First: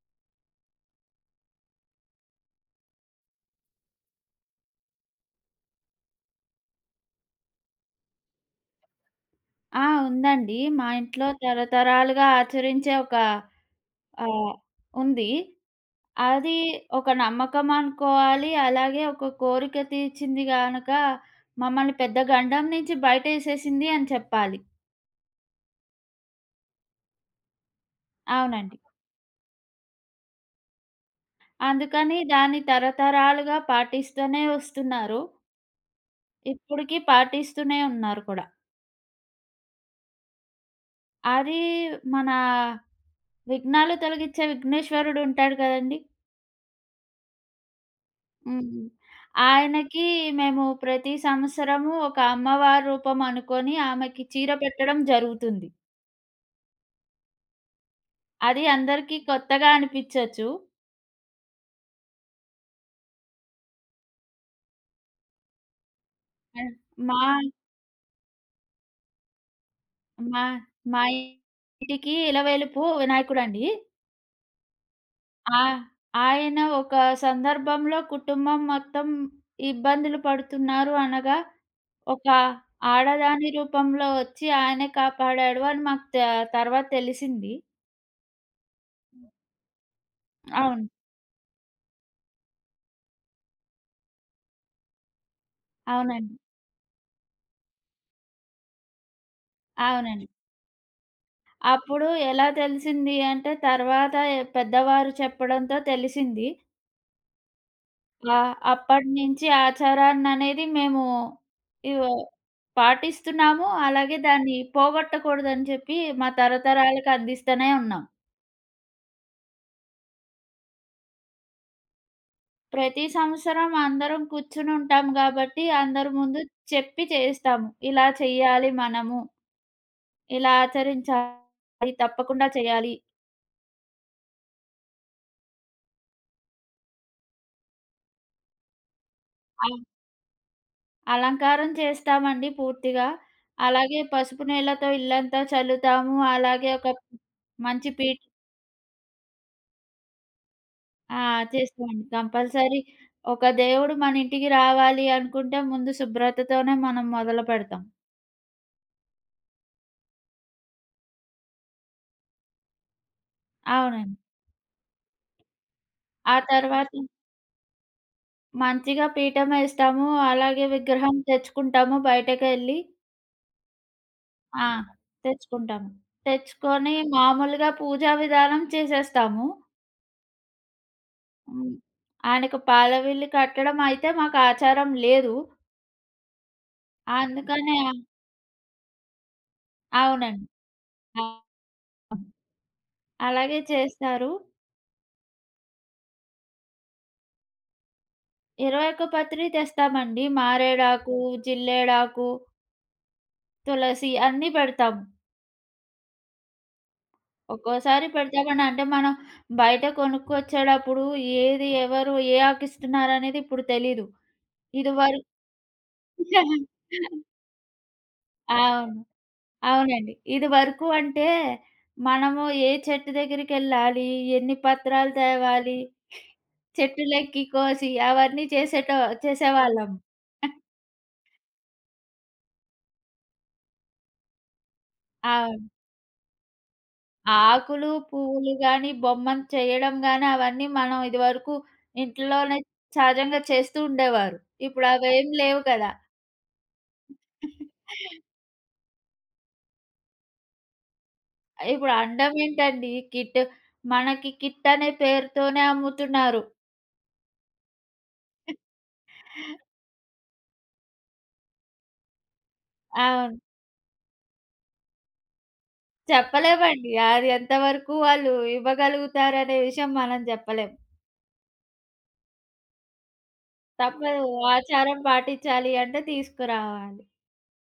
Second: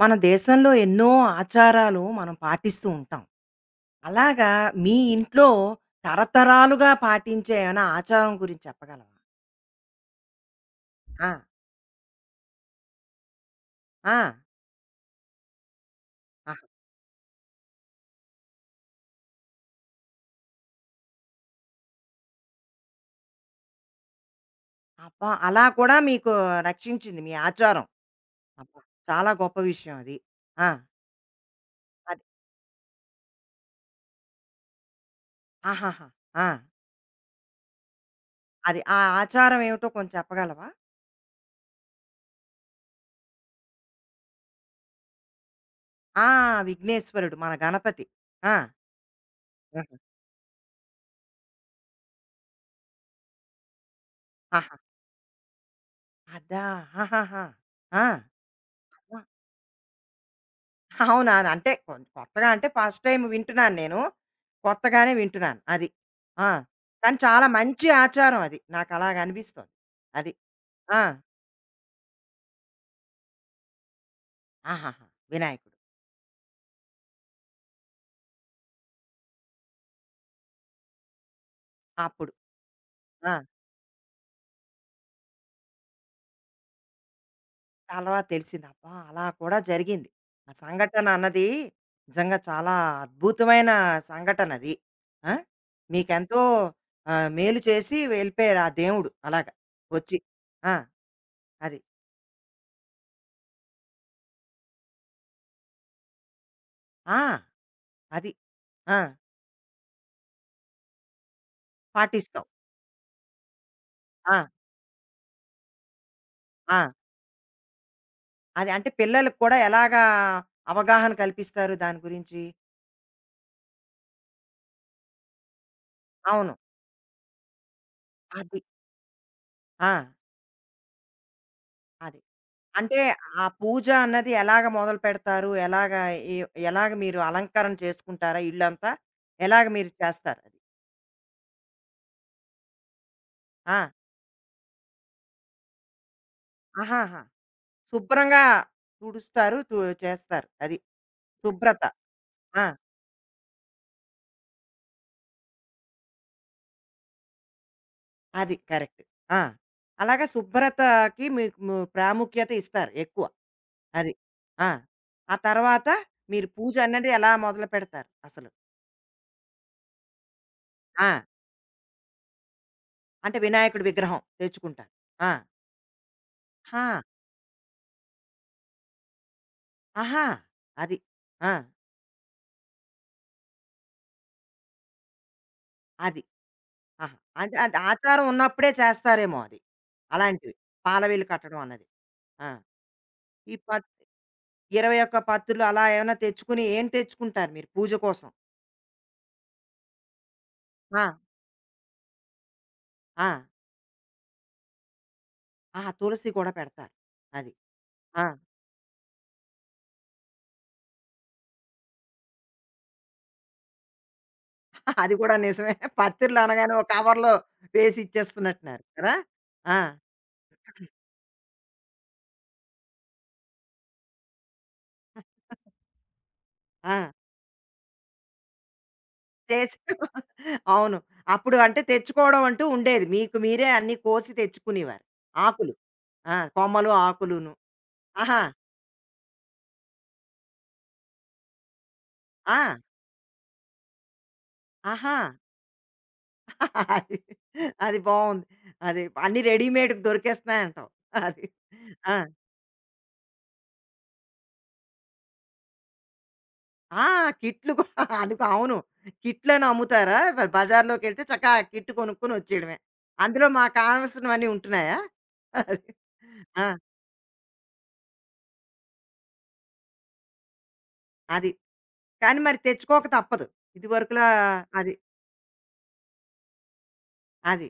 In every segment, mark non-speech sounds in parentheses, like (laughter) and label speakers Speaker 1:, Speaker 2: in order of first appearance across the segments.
Speaker 1: మన దేశంలో ఎన్నో ఆచారాలు మనం పాటిస్తూ ఉంటాం. అలాగా మీ ఇంట్లో తరతరాలుగా పాటించే ఏమైనా ఆచారం గురించి చెప్పగలవా?
Speaker 2: ఆ! ఉందండి. మా ఇంట్లో
Speaker 1: ఆ!
Speaker 2: తరతరాలుగా ఆచరించే ఒక
Speaker 1: ఆ!
Speaker 2: ఆహ్, ఉంది. అది
Speaker 1: ఆహా!
Speaker 2: ఒక నమ్మకం అనుకోవాలి. అలాగే ఒక కోరిక తీర్చింది గనక మమ్మల్ని పెద్ద గండం నుంచి బయటేసేసింది అని చెప్పాలి.
Speaker 1: అబ్బా! అలా కూడా మీకు రక్షించింది మీ ఆచారం.
Speaker 2: అవునండి.
Speaker 1: అబ్బా! చాలా గొప్ప విషయం అది. ఆ!
Speaker 2: అందుకని
Speaker 1: అది.
Speaker 2: దాన్ని తరతరాలుగా పాటిస్తూనే వస్తున్నారు.
Speaker 1: ఆహాహా! ఆ!
Speaker 2: ఇప్పటికి పాటిస్తూనే ఉన్నారు కూడా.
Speaker 1: అది. ఆ ఆచారం ఏమిటో కొంచెం చెప్పగలవా?
Speaker 2: అది మన విఘ్నాలు తొలగించే విఘ్నేశ్వరుడు ఉంటాడు కదండీ!
Speaker 1: ఆ! విఘ్నేశ్వరుడు మన గణపతి. ఆ!
Speaker 2: హ్మ్.
Speaker 1: ఆహా!
Speaker 2: ఆయనకి మేము ప్రతి సంవత్సరము ఒక అమ్మవారి రూపం అనుకోని ఆమెకి చీర
Speaker 1: ఆహా!
Speaker 2: పెట్టడం జరుగుతుంది.
Speaker 1: అదా! ఆహాహా!
Speaker 2: అది అందరికీ
Speaker 1: ఆ!
Speaker 2: కొత్తగా అనిపించొచ్చు.
Speaker 1: అవునా! అంటే కొత్తగా అంటే ఫస్ట్ టైమ్ వింటున్నాను నేను. కొత్తగానే వింటున్నాను. అది. ఆ!
Speaker 2: ఆహ్, మా
Speaker 1: కానీ చాలా మంచి ఆచారం అది. నాకలాగనిపిస్తోంది. అది.
Speaker 2: మా మా
Speaker 1: ఆ!
Speaker 2: ఇంటికి ఇలవేలుపు వినాయకుడండి.
Speaker 1: ఆహాహా!
Speaker 2: ఆ!
Speaker 1: వినాయకుడు.
Speaker 2: ఆయన ఒక సందర్భంలో కుటుంబం మొత్తం ఇబ్బందులు పడుతున్నారు అనగా, ఒక
Speaker 1: అప్పుడు. ఆ!
Speaker 2: ఆడదాని రూపంలో వచ్చి ఆయనే కాపాడాడు అని మాకు తర్వాత తెలిసింది.
Speaker 1: తర్వాత తెలిసింది. అబ్బా! అలా కూడా జరిగింది. ఆ
Speaker 2: అవును.
Speaker 1: సంఘటన అన్నది నిజంగా చాలా అద్భుతమైన సంఘటనది. ఆ!
Speaker 2: అవునండి.
Speaker 1: మీకెంతో మేలు చేసి వెళ్ళిపోయారు ఆ దేవుడు అలాగా వచ్చి.
Speaker 2: అవునండి.
Speaker 1: ఆ! అది.
Speaker 2: అప్పుడు ఎలా తెలిసింది అంటే, తర్వాత పెద్దవారు చెప్పడంతో తెలిసింది.
Speaker 1: ఆ! అది. ఆ!
Speaker 2: అప్పటినుంచి ఆచారాన్ననేది మేము ఇవ
Speaker 1: పాటిస్తాం.
Speaker 2: పాటిస్తున్నాము. అలాగే
Speaker 1: ఆ!
Speaker 2: దాన్ని పోగొట్టకూడదని చెప్పి మా
Speaker 1: ఆ!
Speaker 2: తరతరాలకు అందిస్తూనే ఉన్నాం.
Speaker 1: అది అంటే పిల్లలకి కూడా ఎలాగా అవగాహన కల్పిస్తారు దాని గురించి?
Speaker 2: ప్రతి సంవత్సరం అందరం కూర్చునుంటాం గాబట్టి, అందరి ముందు
Speaker 1: అవును.
Speaker 2: చెప్పి చేస్తాము. ఇలా
Speaker 1: అది.
Speaker 2: చెయ్యాలి మనము.
Speaker 1: ఆ!
Speaker 2: ఇలా ఆచరించాలి.
Speaker 1: అది.
Speaker 2: తప్పకుండా చేయాలి.
Speaker 1: అంటే ఆ పూజ అన్నది ఎలాగ మొదలుపెడతారు? ఎలాగ ఎ ఎలాగ మీరు అలంకరణ చేసుకుంటారా ఇల్లంతా? ఎలాగ మీరు చేస్తారు అది?
Speaker 2: అలంకారం చేస్తామండి పూర్తిగా.
Speaker 1: ఆ!
Speaker 2: అలాగే పసుపు నీళ్ళతో ఇల్లంతా చల్లుతాము. అలాగే ఒక
Speaker 1: ఆహాహా!
Speaker 2: మంచి పీట.
Speaker 1: శుభ్రంగా తుడుస్తారు. చేస్తారు. అది.
Speaker 2: ఆ!
Speaker 1: శుభ్రత.
Speaker 2: చేస్తామండి.
Speaker 1: ఆ!
Speaker 2: కంపల్సరీ ఒక దేవుడు మన ఇంటికి రావాలి అనుకుంటే ముందు శుభ్రతతోనే మనం మొదలుపెడతాం.
Speaker 1: అది. కరెక్ట్. ఆ! అలాగా శుభ్రతకి మీకు ప్రాముఖ్యత ఇస్తారు ఎక్కువ. అది.
Speaker 2: అవునండి.
Speaker 1: ఆ! ఆ తర్వాత
Speaker 2: ఆ
Speaker 1: మీరు పూజ
Speaker 2: తర్వాత
Speaker 1: అన్నది ఎలా మొదలు పెడతారు అసలు?
Speaker 2: మంచిగా పీఠమేస్తాము. అలాగే
Speaker 1: ఆ!
Speaker 2: విగ్రహం తెచ్చుకుంటాము బయటకెళ్ళి.
Speaker 1: అంటే వినాయకుడి విగ్రహం
Speaker 2: ఆ!
Speaker 1: తెచ్చుకుంటారు. ఆ!
Speaker 2: తెచ్చుకుంటాము. తెచ్చుకొని
Speaker 1: ఆ!
Speaker 2: మామూలుగా పూజా విధానం చేసేస్తాము.
Speaker 1: ఆహా! అది. ఆ!
Speaker 2: హ్మ్. ఆయనకు పాల పిల్లి కట్టడం అయితే మాకు ఆచారం లేదు.
Speaker 1: అది. ఆహా! అంటే అది
Speaker 2: అందుకనే
Speaker 1: ఆచారం ఉన్నప్పుడే చేస్తారేమో అది.
Speaker 2: అవునండి.
Speaker 1: అలాంటివి. పాలవీలు
Speaker 2: అవును.
Speaker 1: కట్టడం అన్నది. ఆ! ఈ
Speaker 2: అలాగే
Speaker 1: పత్
Speaker 2: చేస్తారు.
Speaker 1: 21 పత్తులు అలా ఏమైనా తెచ్చుకుని ఏం తెచ్చుకుంటారు మీరు పూజ కోసం?
Speaker 2: 21 పత్రి తెస్తామండి.
Speaker 1: ఆ!
Speaker 2: మారేడాకు, జిల్లేడాకు,
Speaker 1: ఆ!
Speaker 2: తులసి అన్నీ పెడతాము.
Speaker 1: ఆహా! తులసి కూడా పెడతారు. అది.
Speaker 2: ఒక్కోసారి
Speaker 1: ఆ!
Speaker 2: పెడతామని అంటే మనం బయట కొనుక్కొచ్చేటప్పుడు ఏది ఎవరు ఏ ఆకు ఇస్తున్నారనేది ఇప్పుడు తెలీదు.
Speaker 1: అది
Speaker 2: ఇదివరకు
Speaker 1: కూడా నిజమే. పత్తిర్లు అనగానే ఒక
Speaker 2: (laughs)
Speaker 1: కవర్‌లో వేసి ఇచ్చేస్తున్నట్టున్నారు
Speaker 2: అవును.
Speaker 1: కదా! ఆ!
Speaker 2: అవునండి. ఇది వరకు అంటే మనము ఏ చెట్టు దగ్గరికెళ్ళాలి, ఎన్ని పత్రాలు తేవాలి,
Speaker 1: ఆ!
Speaker 2: చెట్టులెక్కి కోసి అవన్నీ
Speaker 1: చేసి
Speaker 2: చేసేవాళ్ళం.
Speaker 1: అవును. అప్పుడు అంటే తెచ్చుకోవడం అంటూ ఉండేది. మీకు మీరే అన్నీ కోసి తెచ్చుకునేవారు.
Speaker 2: అవును.
Speaker 1: ఆకులు. ఆ! కొమ్మలు, ఆకులును.
Speaker 2: ఆకులు,
Speaker 1: ఆహా!
Speaker 2: పువ్వులు గాని, బొమ్మను చేయడం గాని అవన్నీ మనం ఇదివరకు ఇంట్లోనే
Speaker 1: ఆ!
Speaker 2: సహజంగా చేస్తూ ఉండేవారు. ఇప్పుడు
Speaker 1: ఆహా!
Speaker 2: అవేం లేవు కదా!
Speaker 1: అది అది బావుంది. అది అన్నీ రెడీమేడ్‌కి దొరికేస్తున్నాయంటావు. అది.
Speaker 2: ఇప్పుడు
Speaker 1: ఆ!
Speaker 2: అనడం ఏంటండి, కిట్ మనకి కిట్ అనే పేరుతోనే అమ్ముతున్నారు.
Speaker 1: ఆ! కిట్లు కూడా (laughs) అందుకు అవును. కిట్లని అమ్ముతారా? మరి బజార్‌లోకెళ్తే చక్కగా ఆ కిట్ కొనుక్కొని వచ్చేయడమే.
Speaker 2: అవును.
Speaker 1: అందులో మాకు కావాల్సినవన్నీ ఉంటున్నాయా? అది. ఆ!
Speaker 2: చెప్పలేమండి. అది ఎంతవరకు వాళ్ళు ఇవ్వగలుగుతారనే విషయం మనం జెప్పలేం.
Speaker 1: అది. కానీ మరి తెచ్చుకోక తప్పదు. ఇదివరకులా
Speaker 2: తప్పదు.
Speaker 1: అది.
Speaker 2: ఆచారం పాటించాలి అంటే తీసుకురావాలి.
Speaker 1: అది.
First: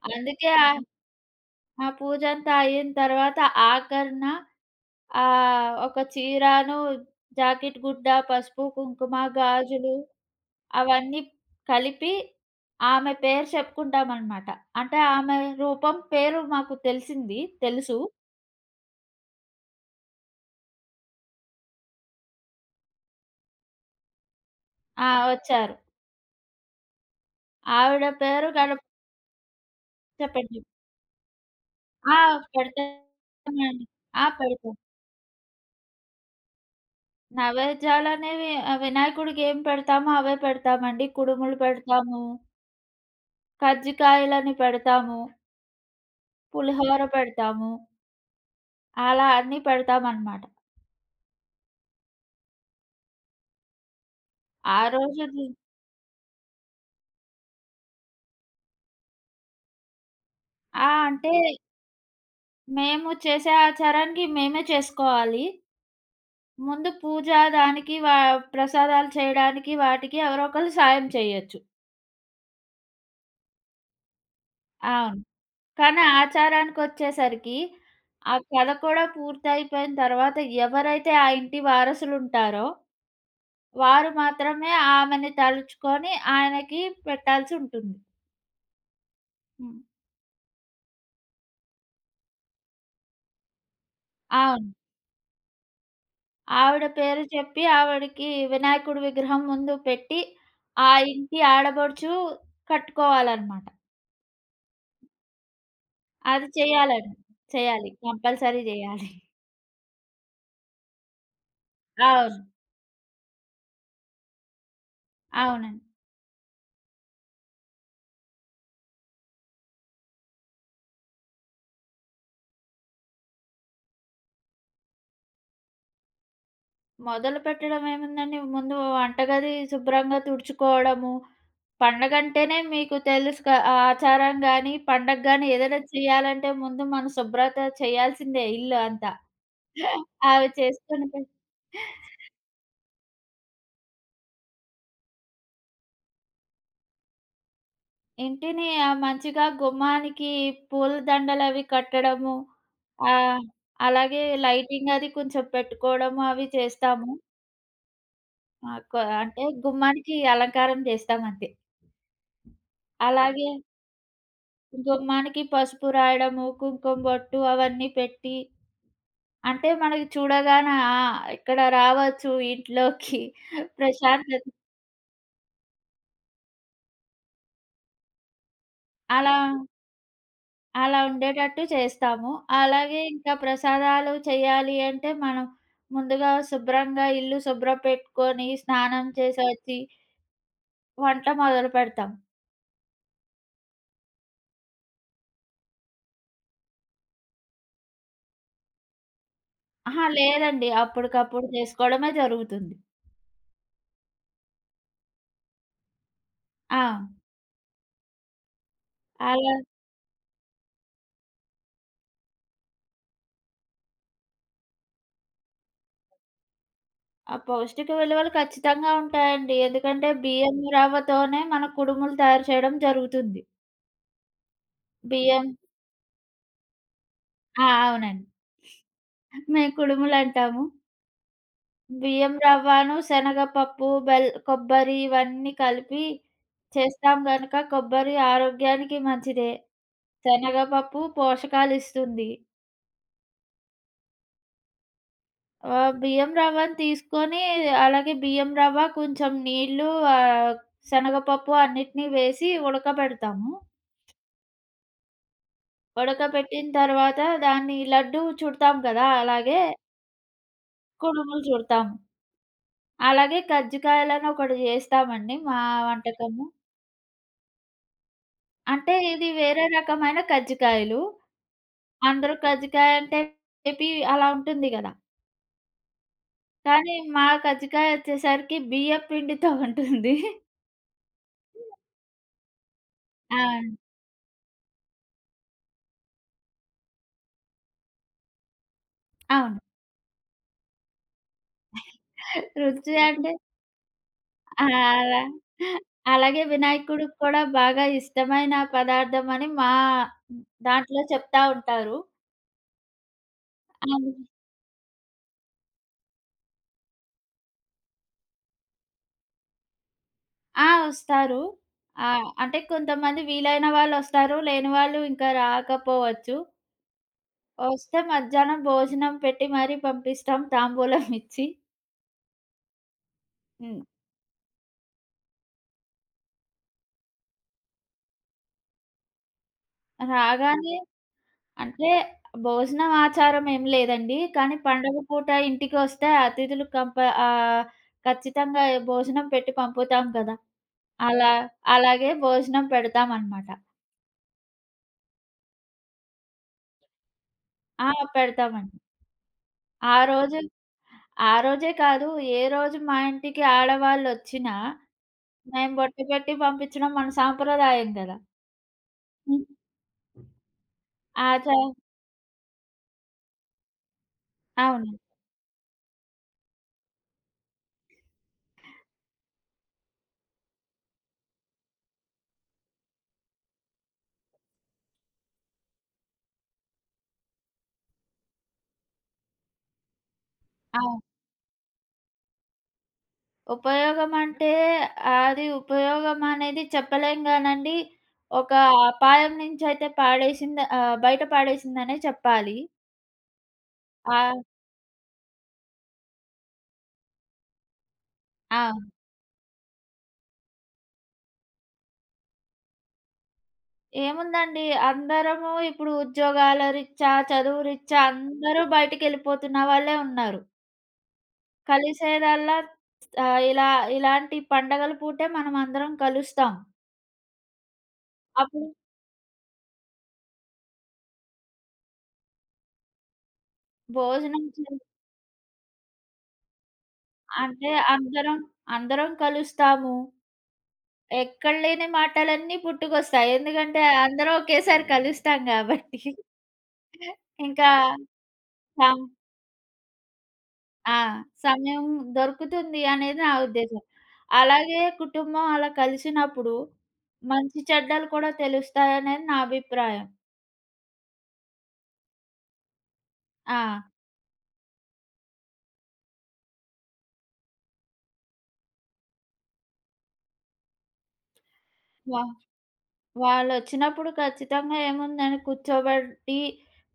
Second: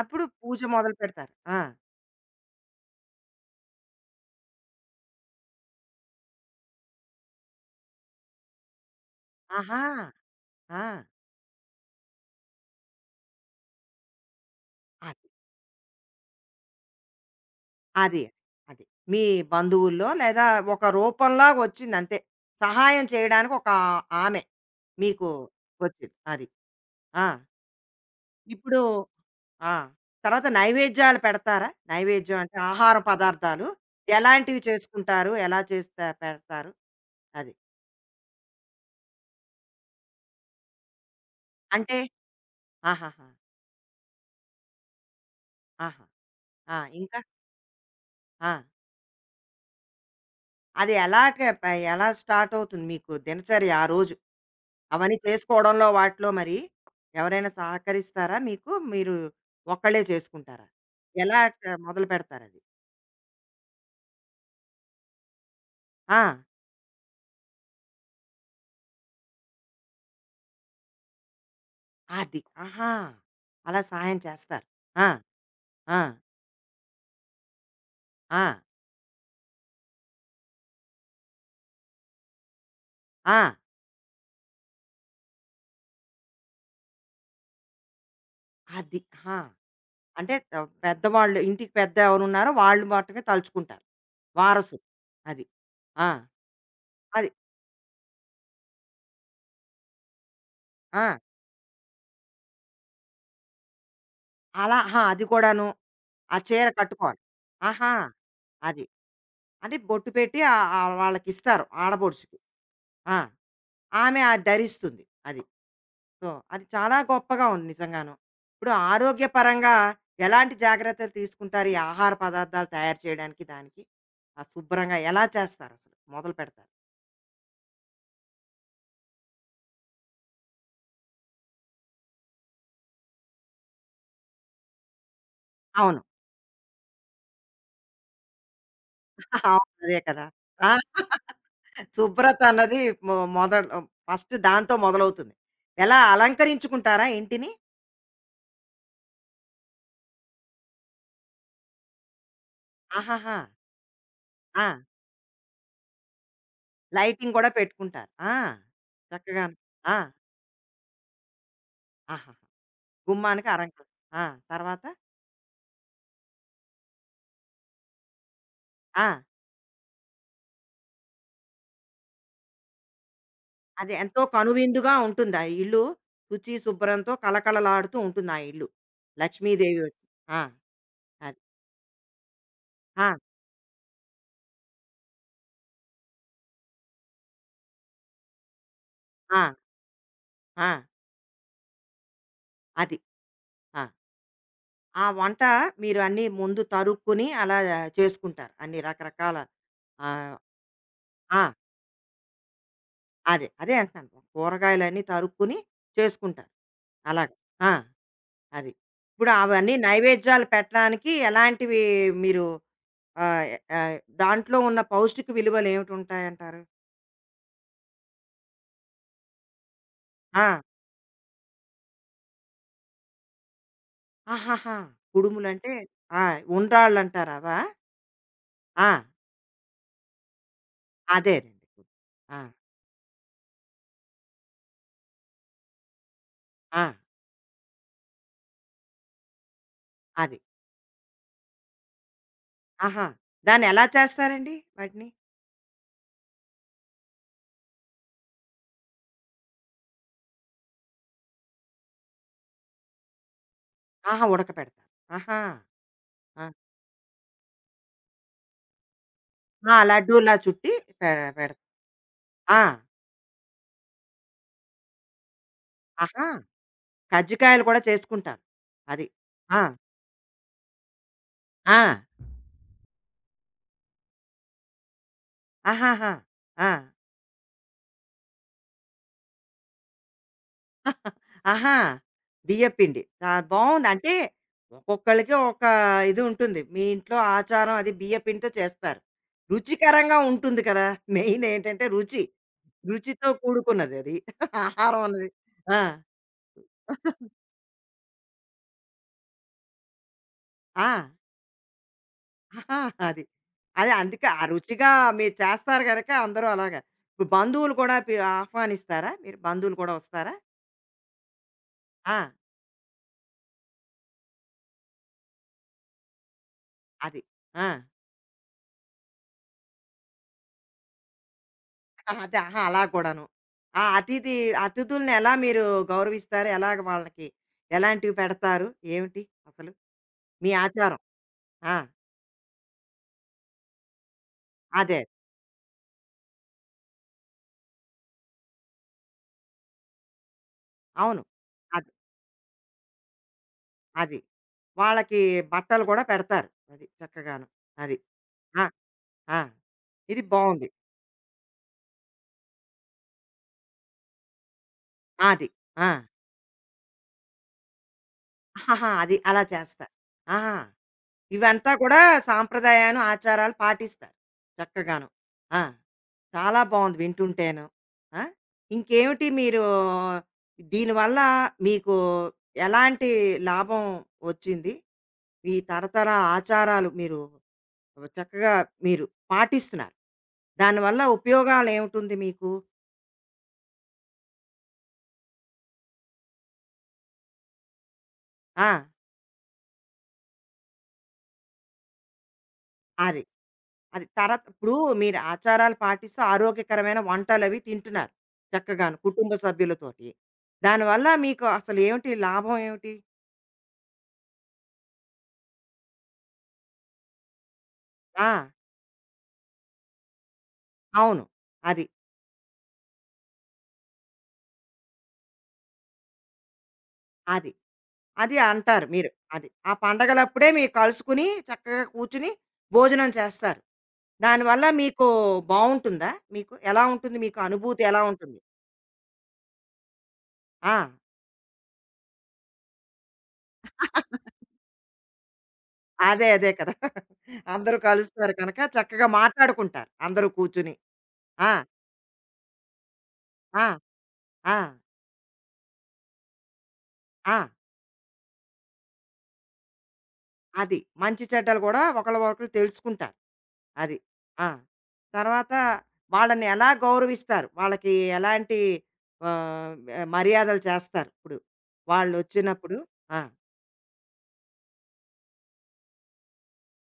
Speaker 1: అప్పుడు
Speaker 2: అందుకే
Speaker 1: పూజ
Speaker 2: ఆ
Speaker 1: మొదలుపెడతారు. ఆ!
Speaker 2: ఆ పూజంతా అయిన తర్వాత ఆఖరిన ఒక చీరను, జాకెట్ గుడ్డ, పసుపు, కుంకుమ,
Speaker 1: ఆహా!
Speaker 2: గాజులు
Speaker 1: ఆ!
Speaker 2: అవన్నీ కలిపి ఆమె పేరు చెప్పుకుంటామనమాట. అంటే
Speaker 1: అది.
Speaker 2: ఆమె రూపం పేరు మాకు తెలిసింది. తెలుసు.
Speaker 1: అది. అది. మీ బంధువుల్లో లేదా ఒక రూపంలాగా వచ్చిందంతే. సహాయం చేయడానికి ఒక ఆమె
Speaker 2: ఆ!
Speaker 1: మీకు
Speaker 2: వచ్చారు.
Speaker 1: వచ్చింది. అది. ఆ!
Speaker 2: ఆవిడ పేరు
Speaker 1: ఇప్పుడు
Speaker 2: గణపతి
Speaker 1: ఆ! తర్వాత
Speaker 2: చెప్పండి.
Speaker 1: నైవేద్యాలు పెడతారా?
Speaker 2: ఆ!
Speaker 1: నైవేద్యం అంటే ఆహార పదార్థాలు
Speaker 2: పెడతామండి. ఆ!
Speaker 1: ఎలాంటివి
Speaker 2: పెడతాం.
Speaker 1: చేసుకుంటారు? ఎలా చేస్తా పెడతారు? అది.
Speaker 2: నైవేద్యాలనేవి వినాయకుడికి ఏం పెడతామో అవే పెడతామండి. కుడుములు
Speaker 1: అంటే
Speaker 2: పెడతాము,
Speaker 1: ఆహాహా!
Speaker 2: కజ్జికాయలని పెడతాము,
Speaker 1: ఆహా! ఆ!
Speaker 2: పులిహోర
Speaker 1: ఇంకా?
Speaker 2: పెడతాము.
Speaker 1: ఆ!
Speaker 2: అలా అన్నీ పెడతామనమాట.
Speaker 1: అది ఎలాగా ప ఎలా స్టార్ట్ అవుతుంది మీకు దినచర్య ఆ రోజు?
Speaker 2: ఆ
Speaker 1: అవన్నీ
Speaker 2: రోజుది.
Speaker 1: చేసుకోవడంలో వాటిలో మరి ఎవరైనా సహకరిస్తారా మీకు? మీరు ఒక్కళ్ళే చేసుకుంటారా?
Speaker 2: ఆ! అంటే
Speaker 1: ఎలా క మొదలుపెడతారది?
Speaker 2: మేము చేసే ఆచారానికి మేమే చేసుకోవాలి.
Speaker 1: ఆ!
Speaker 2: ముందు పూజ దానికి ప్రసాదాలు చేయడానికి వాటికి ఎవరో ఒకళ్ళు సాయం చేయొచ్చు.
Speaker 1: అది. ఆహా! అలా సహాయం చేస్తారు. ఆ!
Speaker 2: అవును.
Speaker 1: ఆ!
Speaker 2: కానీ ఆచారానికొచ్చేసరికి, ఆ
Speaker 1: ఆ!
Speaker 2: కథ కూడా పూర్తయిపోయిన తర్వాత ఎవరైతే ఆ ఇంటి వారసులుంటారో,
Speaker 1: ఆ!
Speaker 2: వారు మాత్రమే ఆమెని తలుచుకొని ఆయనకి పెట్టాల్సుంటుంది.
Speaker 1: అది. ఆ!
Speaker 2: హ్మ్.
Speaker 1: అంటే పెద్దవాళ్ళు ఇంటికి పెద్ద ఎవరున్నారో వాళ్ళు మట్టుకే తలుచుకుంటారు.
Speaker 2: అవును.
Speaker 1: వారసులు. అది. ఆ!
Speaker 2: ఆవిడ పేరు
Speaker 1: అది.
Speaker 2: చెప్పి ఆవిడకి వినాయకుడి విగ్రహం ముందు పెట్టి, ఆ
Speaker 1: ఆ!
Speaker 2: ఇంటి ఆడబడుచు కట్టుకోవాలనమాట.
Speaker 1: అలా అహా! అది కూడాను. ఆ
Speaker 2: అది
Speaker 1: చీర
Speaker 2: చెయ్యాలండి.
Speaker 1: కట్టుకోవాలి.
Speaker 2: చెయ్యాలి.
Speaker 1: ఆహా!
Speaker 2: కంపల్సరీ
Speaker 1: అది.
Speaker 2: జెయ్యాలి.
Speaker 1: అంటే బొట్టు పెట్టి ఆహ్, ఆహ్, వాళ్ళకిస్తారు
Speaker 2: అవును.
Speaker 1: ఆడపడుచుకి. ఆ! ఆమె అది ధరిస్తుంది. అది.
Speaker 2: అవునండి.
Speaker 1: సో, అది చాలా గొప్పగా ఉంది నిజంగాను. ఇప్పుడు ఆరోగ్యపరంగా ఎలాంటి జాగ్రత్తలు తీసుకుంటారు? ఈ ఆహార పదార్థాలు తయారు చేయడానికి దానికి? ఆ శుభ్రంగా ఎలా చేస్తారసలు? మొదలు పెడతారు?
Speaker 2: మొదలుపెట్టడం ఏముందండి, ముందు వంటగది శుభ్రంగా తుడుచుకోవడము, పండగంటేనే మీకు తెలుసు ఆ ఆచారం గాని, పండగ గాని ఏదైనా
Speaker 1: అవును.
Speaker 2: చేయాలంటే ముందు మనం శుభ్రత చేయాల్సిందే ఇల్లు అంతా.
Speaker 1: (laughs) అవును. అదే కదా!
Speaker 2: అవి
Speaker 1: ఆ!
Speaker 2: చేసుకొని పె
Speaker 1: శుభ్రత అన్నది మొదలు ఫస్ట్ దాంతో మొదలవుతుంది. ఎలా అలంకరించుకుంటారా ఇంటిని?
Speaker 2: ఇంటిని మంచిగా గుమ్మానికి పూలదండలవి కట్టడము.
Speaker 1: ఆహాహా!
Speaker 2: ఆహ్, అలాగే
Speaker 1: ఆ!
Speaker 2: లైటింగ్ అది కొంచెం పెట్టుకోవడము అవి చేస్తాము.
Speaker 1: లైటింగ్ కూడా పెట్టుకుంటారు. ఆ!
Speaker 2: ఆహ్, కొ అంటే
Speaker 1: చక్కగాను. ఆ!
Speaker 2: గుమ్మానికి అలంకారం చేస్తాం అంతే.
Speaker 1: ఆహాహా! గుమ్మానికి
Speaker 2: అలాగే
Speaker 1: అలంకరణ. ఆ! తర్వాత?
Speaker 2: గుమ్మానికి పసుపు రాయడము, కుంకుమ బొట్టు అవన్నీ పెట్టి
Speaker 1: ఆ!
Speaker 2: అంటే మనకి చూడగానే ఆ! ఇక్కడ రావచ్చు ఇంట్లోకి (laughs)
Speaker 1: అది ఎంతో
Speaker 2: ప్రశాంతత
Speaker 1: కనువిందుగా ఉంటుంది. ఆ ఇల్లు శుచి, శుభ్రంతో కళకళలాడుతూ ఉంటుంది ఆ ఇల్లు.
Speaker 2: అలా
Speaker 1: లక్ష్మీదేవి వచ్చి ఆ!
Speaker 2: అలా
Speaker 1: అది.
Speaker 2: ఉండేటట్టు చేస్తాము. అలాగే
Speaker 1: ఆ!
Speaker 2: ఇంకా ప్రసాదాలు చేయాలి అంటే మనం ముందుగా శుభ్రంగా ఇల్లు శుభ్రం పెట్టుకొని, స్నానం చేసి
Speaker 1: ఆ!
Speaker 2: వచ్చి
Speaker 1: ఆ!
Speaker 2: వంట మొదలుపెడతాం.
Speaker 1: అది. ఆ! ఆ వంట మీరు అన్నీ ముందు తరుక్కుని అలా చేసుకుంటారు. అన్ని రకరకాల
Speaker 2: అహా!
Speaker 1: ఆహ్,
Speaker 2: లేదండి.
Speaker 1: ఆ!
Speaker 2: అప్పటికప్పుడు చేసుకోవడమే జరుగుతుంది.
Speaker 1: అదే. అదే అంటున్నాను. కూరగాయలన్నీ తరుక్కుని చేసుకుంటారు.
Speaker 2: ఆ!
Speaker 1: అలాగా. ఆ! అది. ఇప్పుడు
Speaker 2: అలా
Speaker 1: అవన్నీ నైవేద్యాలు పెట్టడానికి ఎలాంటివి మీరు ఆహ్, ఆహ్, దాంట్లో ఉన్న పౌష్టిక విలువలు ఏమిటుంటాయంటారు?
Speaker 2: ఆ పౌష్టిక విలువలు ఖచ్చితంగా ఉంటాయండి. ఎందుకంటే బియ్యం
Speaker 1: ఆ!
Speaker 2: రవ్వతోనే మన కుడుములు తయారు చేయడం జరుగుతుంది.
Speaker 1: ఆహాహా!
Speaker 2: బియ్యం.
Speaker 1: కుడుములంటే ఆ! ఉండ్రాళ్ళంటారు అవా?
Speaker 2: ఆ! అవునండి.
Speaker 1: ఆ!
Speaker 2: మేము కుడుములంటాము.
Speaker 1: అదేనండి.
Speaker 2: బియ్యం
Speaker 1: ఆ!
Speaker 2: రవ్వను, శనగపప్పు, బెల్ కొబ్బరి ఇవన్నీ కలిపి
Speaker 1: ఆ!
Speaker 2: చేస్తాం గనక కొబ్బరి ఆరోగ్యానికి మంచిదే.
Speaker 1: అది.
Speaker 2: శనగపప్పు పోషకాలిస్తుంది.
Speaker 1: ఆహా! దాన్నెలా చేస్తారండి వాటిని?
Speaker 2: బియ్యం రవ్వను తీసుకొని అలాగే బియ్యం రవ్వ కొంచెం నీళ్లు, ఆహ్, శనగపప్పు అన్నిటిని వేసి ఉడకబెడతాము.
Speaker 1: ఆహా! ఉడకపెడతారు. ఆహా! ఆ!
Speaker 2: ఉడకబెట్టిన తర్వాత దాన్ని లడ్డూ చుడతాం కదా! అలాగే
Speaker 1: ఆ! లడ్డూలా చుట్టి పె
Speaker 2: కుడుములు
Speaker 1: పెడతారు.
Speaker 2: చుడతాము.
Speaker 1: ఆ!
Speaker 2: అలాగే కజ్జికాయలని ఒకటి జేస్తామండి మా
Speaker 1: ఆహా!
Speaker 2: వంటకము.
Speaker 1: కజ్జికాయలు కూడా చేసుకుంటారు.
Speaker 2: అంటే
Speaker 1: అది.
Speaker 2: ఇది
Speaker 1: ఆ!
Speaker 2: వేరే రకమైన కజ్జికాయలు.
Speaker 1: ఆ!
Speaker 2: అందరూ కజ్జికాయ అంటే మేబీ అలా ఉంటుంది గదా!
Speaker 1: ఆహాహా! ఆ!
Speaker 2: కానీ మా కజ్జికాయ వచ్చేసరికి బియ్యపు పిండితో ఉంటుంది.
Speaker 1: ఆహా! బియ్యప్పిండి. ఆ!
Speaker 2: ఆ!
Speaker 1: బావుంది. అంటే ఒక్కొక్కళ్ళకి ఒక ఇది ఉంటుంది. మీ ఇంట్లో ఆచారం అది బియ్యపిండితో చేస్తారు.
Speaker 2: అవును.
Speaker 1: రుచికరంగా ఉంటుంది కదా! మెయిన్ ఏంటంటే రుచి.
Speaker 2: రుచి అంటే
Speaker 1: రుచితో కూడుకున్నది అది.
Speaker 2: ఆ!
Speaker 1: ఆహారం
Speaker 2: అలా
Speaker 1: అన్నది. ఆ!
Speaker 2: అలాగే వినాయకుడికి కూడా బాగా ఇష్టమైన పదార్థం అని మా
Speaker 1: ఆ!
Speaker 2: దాంట్లో చెప్తా ఉంటారు.
Speaker 1: ఆహా! అది. అదే అందుకే
Speaker 2: అవును.
Speaker 1: ఆ రుచిగా మీరు చేస్తారు గనక అందరూ అలాగా. ఇప్పుడు బంధువులు కూడా ఆహ్వానిస్తారా? మీరు బంధువులు కూడా వస్తారా?
Speaker 2: ఆ! వస్తారు. ఆ!
Speaker 1: ఆ!
Speaker 2: అంటే కొంతమంది వీలైన వాళ్ళొస్తారు. లేని వాళ్ళు ఇంకా రాకపోవచ్చు.
Speaker 1: అది. ఆ!
Speaker 2: వస్తే మధ్యాహ్నం భోజనం పెట్టి మరీ పంపిస్తాం. తాంబూలం ఇచ్చి.
Speaker 1: (laughs) అదే. ఆహా! అలా కూడాను.
Speaker 2: హ్మ్.
Speaker 1: ఆ అతిథి అతిథుల్ని ఎలా మీరు గౌరవిస్తారు? ఎలాగ వాళ్ళకి ఎలాంటివి పెడతారు? ఏమిటి అసలు మీ
Speaker 2: రాగానే
Speaker 1: ఆచారం? ఆ!
Speaker 2: అంటే భోజనం ఆచారం ఏం లేదండి. కానీ పండగ
Speaker 1: అదే.
Speaker 2: పూట ఇంటికొస్తే అతిథులు ఆహ్, ఖచ్చితంగా భోజనం పెట్టి పంపుతాం కదా!
Speaker 1: అవును.
Speaker 2: అలా
Speaker 1: అది.
Speaker 2: అలాగే భోజనం పెడతామనమాట.
Speaker 1: అది. వాళ్ళకి బట్టలు కూడా పెడతారు. అది చక్కగాను.
Speaker 2: ఆ!
Speaker 1: అది. ఆ!
Speaker 2: పెడతామండి.
Speaker 1: ఆ!
Speaker 2: ఆ
Speaker 1: ఇది
Speaker 2: రోజు
Speaker 1: బావుంది.
Speaker 2: ఆ రోజే కాదు, ఏ రోజు మా ఇంటికి ఆడవాళ్ళొచ్చినా
Speaker 1: అది.
Speaker 2: మేము
Speaker 1: ఆ! (laughs)
Speaker 2: బొట్టు పెట్టి పంపించడం మన సాంప్రదాయం కదా!
Speaker 1: ఆహాహా! అది
Speaker 2: హ్మ్.
Speaker 1: అలా చేస్తారు. ఆహా! ఇవంతా
Speaker 2: ఆచారం.
Speaker 1: కూడా సాంప్రదాయాలు, ఆచారాలు పాటిస్తారు
Speaker 2: అవును.
Speaker 1: చక్కగాను. ఆ! చాలా బావుంది వింటుంటేను. ఆ! ఇంకేమిటి మీరు దీనివల్ల మీకు ఎలాంటి లాభం వచ్చింది? ఈ తరతరాల ఆచారాలు మీరు చక్కగా మీరు పాటిస్తున్నారు.
Speaker 2: అవును.
Speaker 1: దానివల్ల ఉపయోగాలేమిటుంది మీకు?
Speaker 2: ఉపయోగమంటే, అది ఉపయోగమనేది చెప్పలేం గానండి. ఒక
Speaker 1: ఆ!
Speaker 2: అపాయం నుంచయితే పాడేసింది, బయట పడేసిందనే చెప్పాలి.
Speaker 1: అది. అది
Speaker 2: ఆహ్,
Speaker 1: తర్వాత ఇప్పుడు మీరు ఆచారాలు పాటిస్తూ ఆరోగ్యకరమైన వంటలవి తింటున్నారు
Speaker 2: ఆ!
Speaker 1: చక్కగాను కుటుంబ సభ్యులతోటి. దానివల్ల మీకు అసలు ఏమిటి లాభం ఏమిటి?
Speaker 2: ఏముందండి, అందరము ఇప్పుడు ఉద్యోగాల రీత్యా, చదువు రీత్యా
Speaker 1: ఆ!
Speaker 2: అందరూ బయటికెళ్ళిపోతున్న వాళ్ళే ఉన్నారు.
Speaker 1: అవును. అది.
Speaker 2: కలిసేదల్లా ఆహ్, ఇలా ఇలాంటి పండగల పూటే మనమందరం కలుస్తాం.
Speaker 1: అది. అది
Speaker 2: అప్పుడు
Speaker 1: అంటారు మీరు. అది. ఆ పండగలప్పుడే మీరు కలుసుకుని చక్కగా కూర్చుని భోజనం చేస్తారు.
Speaker 2: భోజనం చే
Speaker 1: దానివల్ల మీకు బావుంటుందా? మీకు ఎలా ఉంటుంది? మీకు
Speaker 2: అంటే
Speaker 1: అనుభూతి ఎలా
Speaker 2: అందరం
Speaker 1: ఉంటుంది?
Speaker 2: అందరం కలుస్తాము.
Speaker 1: ఆ!
Speaker 2: ఎక్కడ లేని మాటలన్నీ పుట్టుకొస్తాయి. ఎందుకంటే
Speaker 1: (laughs)
Speaker 2: అందరం ఒకేసారి కలుస్తాం గాబట్టి.
Speaker 1: అదే. అదే కదా!
Speaker 2: ఇంకా
Speaker 1: అందరూ కలుస్తారు కనుక
Speaker 2: సం
Speaker 1: చక్కగా మాట్లాడుకుంటారు అందరూ కూర్చుని.
Speaker 2: ఆ!
Speaker 1: ఆ!
Speaker 2: సమయం దొరుకుతుంది అనేది నా
Speaker 1: ఆ!
Speaker 2: ఉద్దేశ్యం.
Speaker 1: ఆ!
Speaker 2: అలాగే కుటుంబం అలా కలిసినప్పుడు
Speaker 1: ఆ!
Speaker 2: మంచి చెడ్డలు కూడా తెలుస్తాయనేది నా అభిప్రాయం.
Speaker 1: అది. మంచి చెడ్డలు గూడా ఒకళ్ళ ఒకళ్ళు తెలుసుకుంటారు.
Speaker 2: ఆ!
Speaker 1: అది. ఆ! తర్వాత వాళ్ళని ఎలా గౌరవిస్తారు? వాళ్ళకి ఎలాంటి ఆహ్, మర్యాదలు చేస్తారు ఇప్పుడు?
Speaker 2: వా
Speaker 1: వాళ్ళొచ్చినప్పుడు ఆ!
Speaker 2: వాళ్ళొచ్చినప్పుడు ఖచ్చితంగా ఏముందని కూర్చోబెట్టి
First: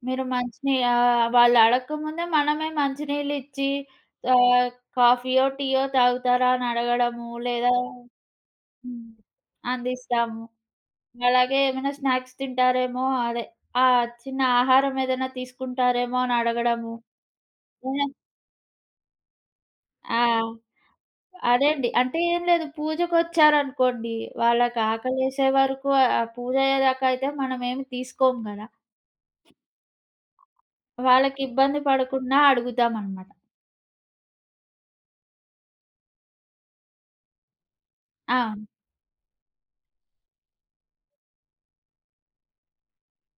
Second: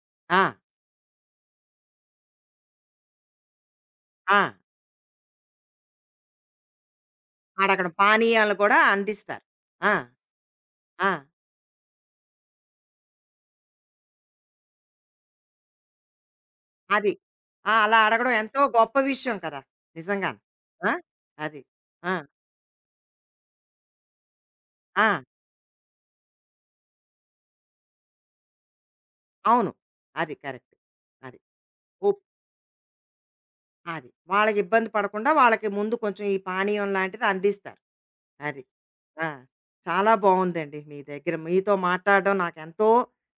Speaker 2: మీరు
Speaker 1: ఆ!
Speaker 2: వాళ్ళు అడక్కముందే మనమే మంచినీళ్ళిచ్చి,
Speaker 1: ఆ!
Speaker 2: ఆహ్, కాఫీయో, టీయో తాగుతారా అని అడగడము. లేదా
Speaker 1: అడగడం. పానీయాలు కూడా
Speaker 2: హ్మ్.
Speaker 1: అందిస్తారు. ఆ!
Speaker 2: అందిస్తాము.
Speaker 1: ఆ!
Speaker 2: అలాగే ఏమైనా స్నాక్స్ తింటారేమో అదే ఆ! చిన్న ఆహారం ఏదైనా తీసుకుంటారేమో అని అడగడము.
Speaker 1: అది. ఆ! అలా
Speaker 2: ఏహ్!
Speaker 1: అడగడం ఎంతో గొప్ప విషయం కదా!
Speaker 2: ఆ!
Speaker 1: నిజంగాను. ఆ! అది.
Speaker 2: అదే అండి.
Speaker 1: ఆ!
Speaker 2: అంటే ఏం లేదు, పూజకొచ్చారనుకోండి, వాళ్ళకి
Speaker 1: ఆ!
Speaker 2: ఆకలేసే వరకు ఆ పూజ అయ్యేదాకా అయితే మనమేమి తీసుకోము గదా!
Speaker 1: అవును. అది కరెక్ట్. అది.
Speaker 2: వాళ్ళకి ఇబ్బంది
Speaker 1: ఓ
Speaker 2: పడకుండా అడుగుతామనమాట.
Speaker 1: అది. వాళ్ళకి ఇబ్బంది పడకుండా వాళ్ళకి ముందు కొంచెం ఈ పానీయం లాంటిది అందిస్తారు.
Speaker 2: ఆ!
Speaker 1: అది. ఆ! చాలా బావుందండి. మీ దగ్గర మీతో మాట్లాడడం నాకెంతో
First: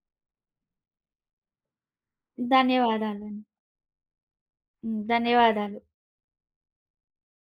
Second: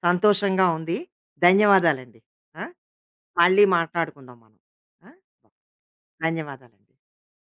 Speaker 1: సంతోషంగా ఉంది. ధన్యవాదాలండి. ఆ!
Speaker 2: ధన్యవాదాలండి.
Speaker 1: మళ్ళీ మాట్లాడుకుందాం మనం.
Speaker 2: హ్మ్.
Speaker 1: ఆ!
Speaker 2: ధన్యవాదాలు.
Speaker 1: ధన్యవాదాలండి.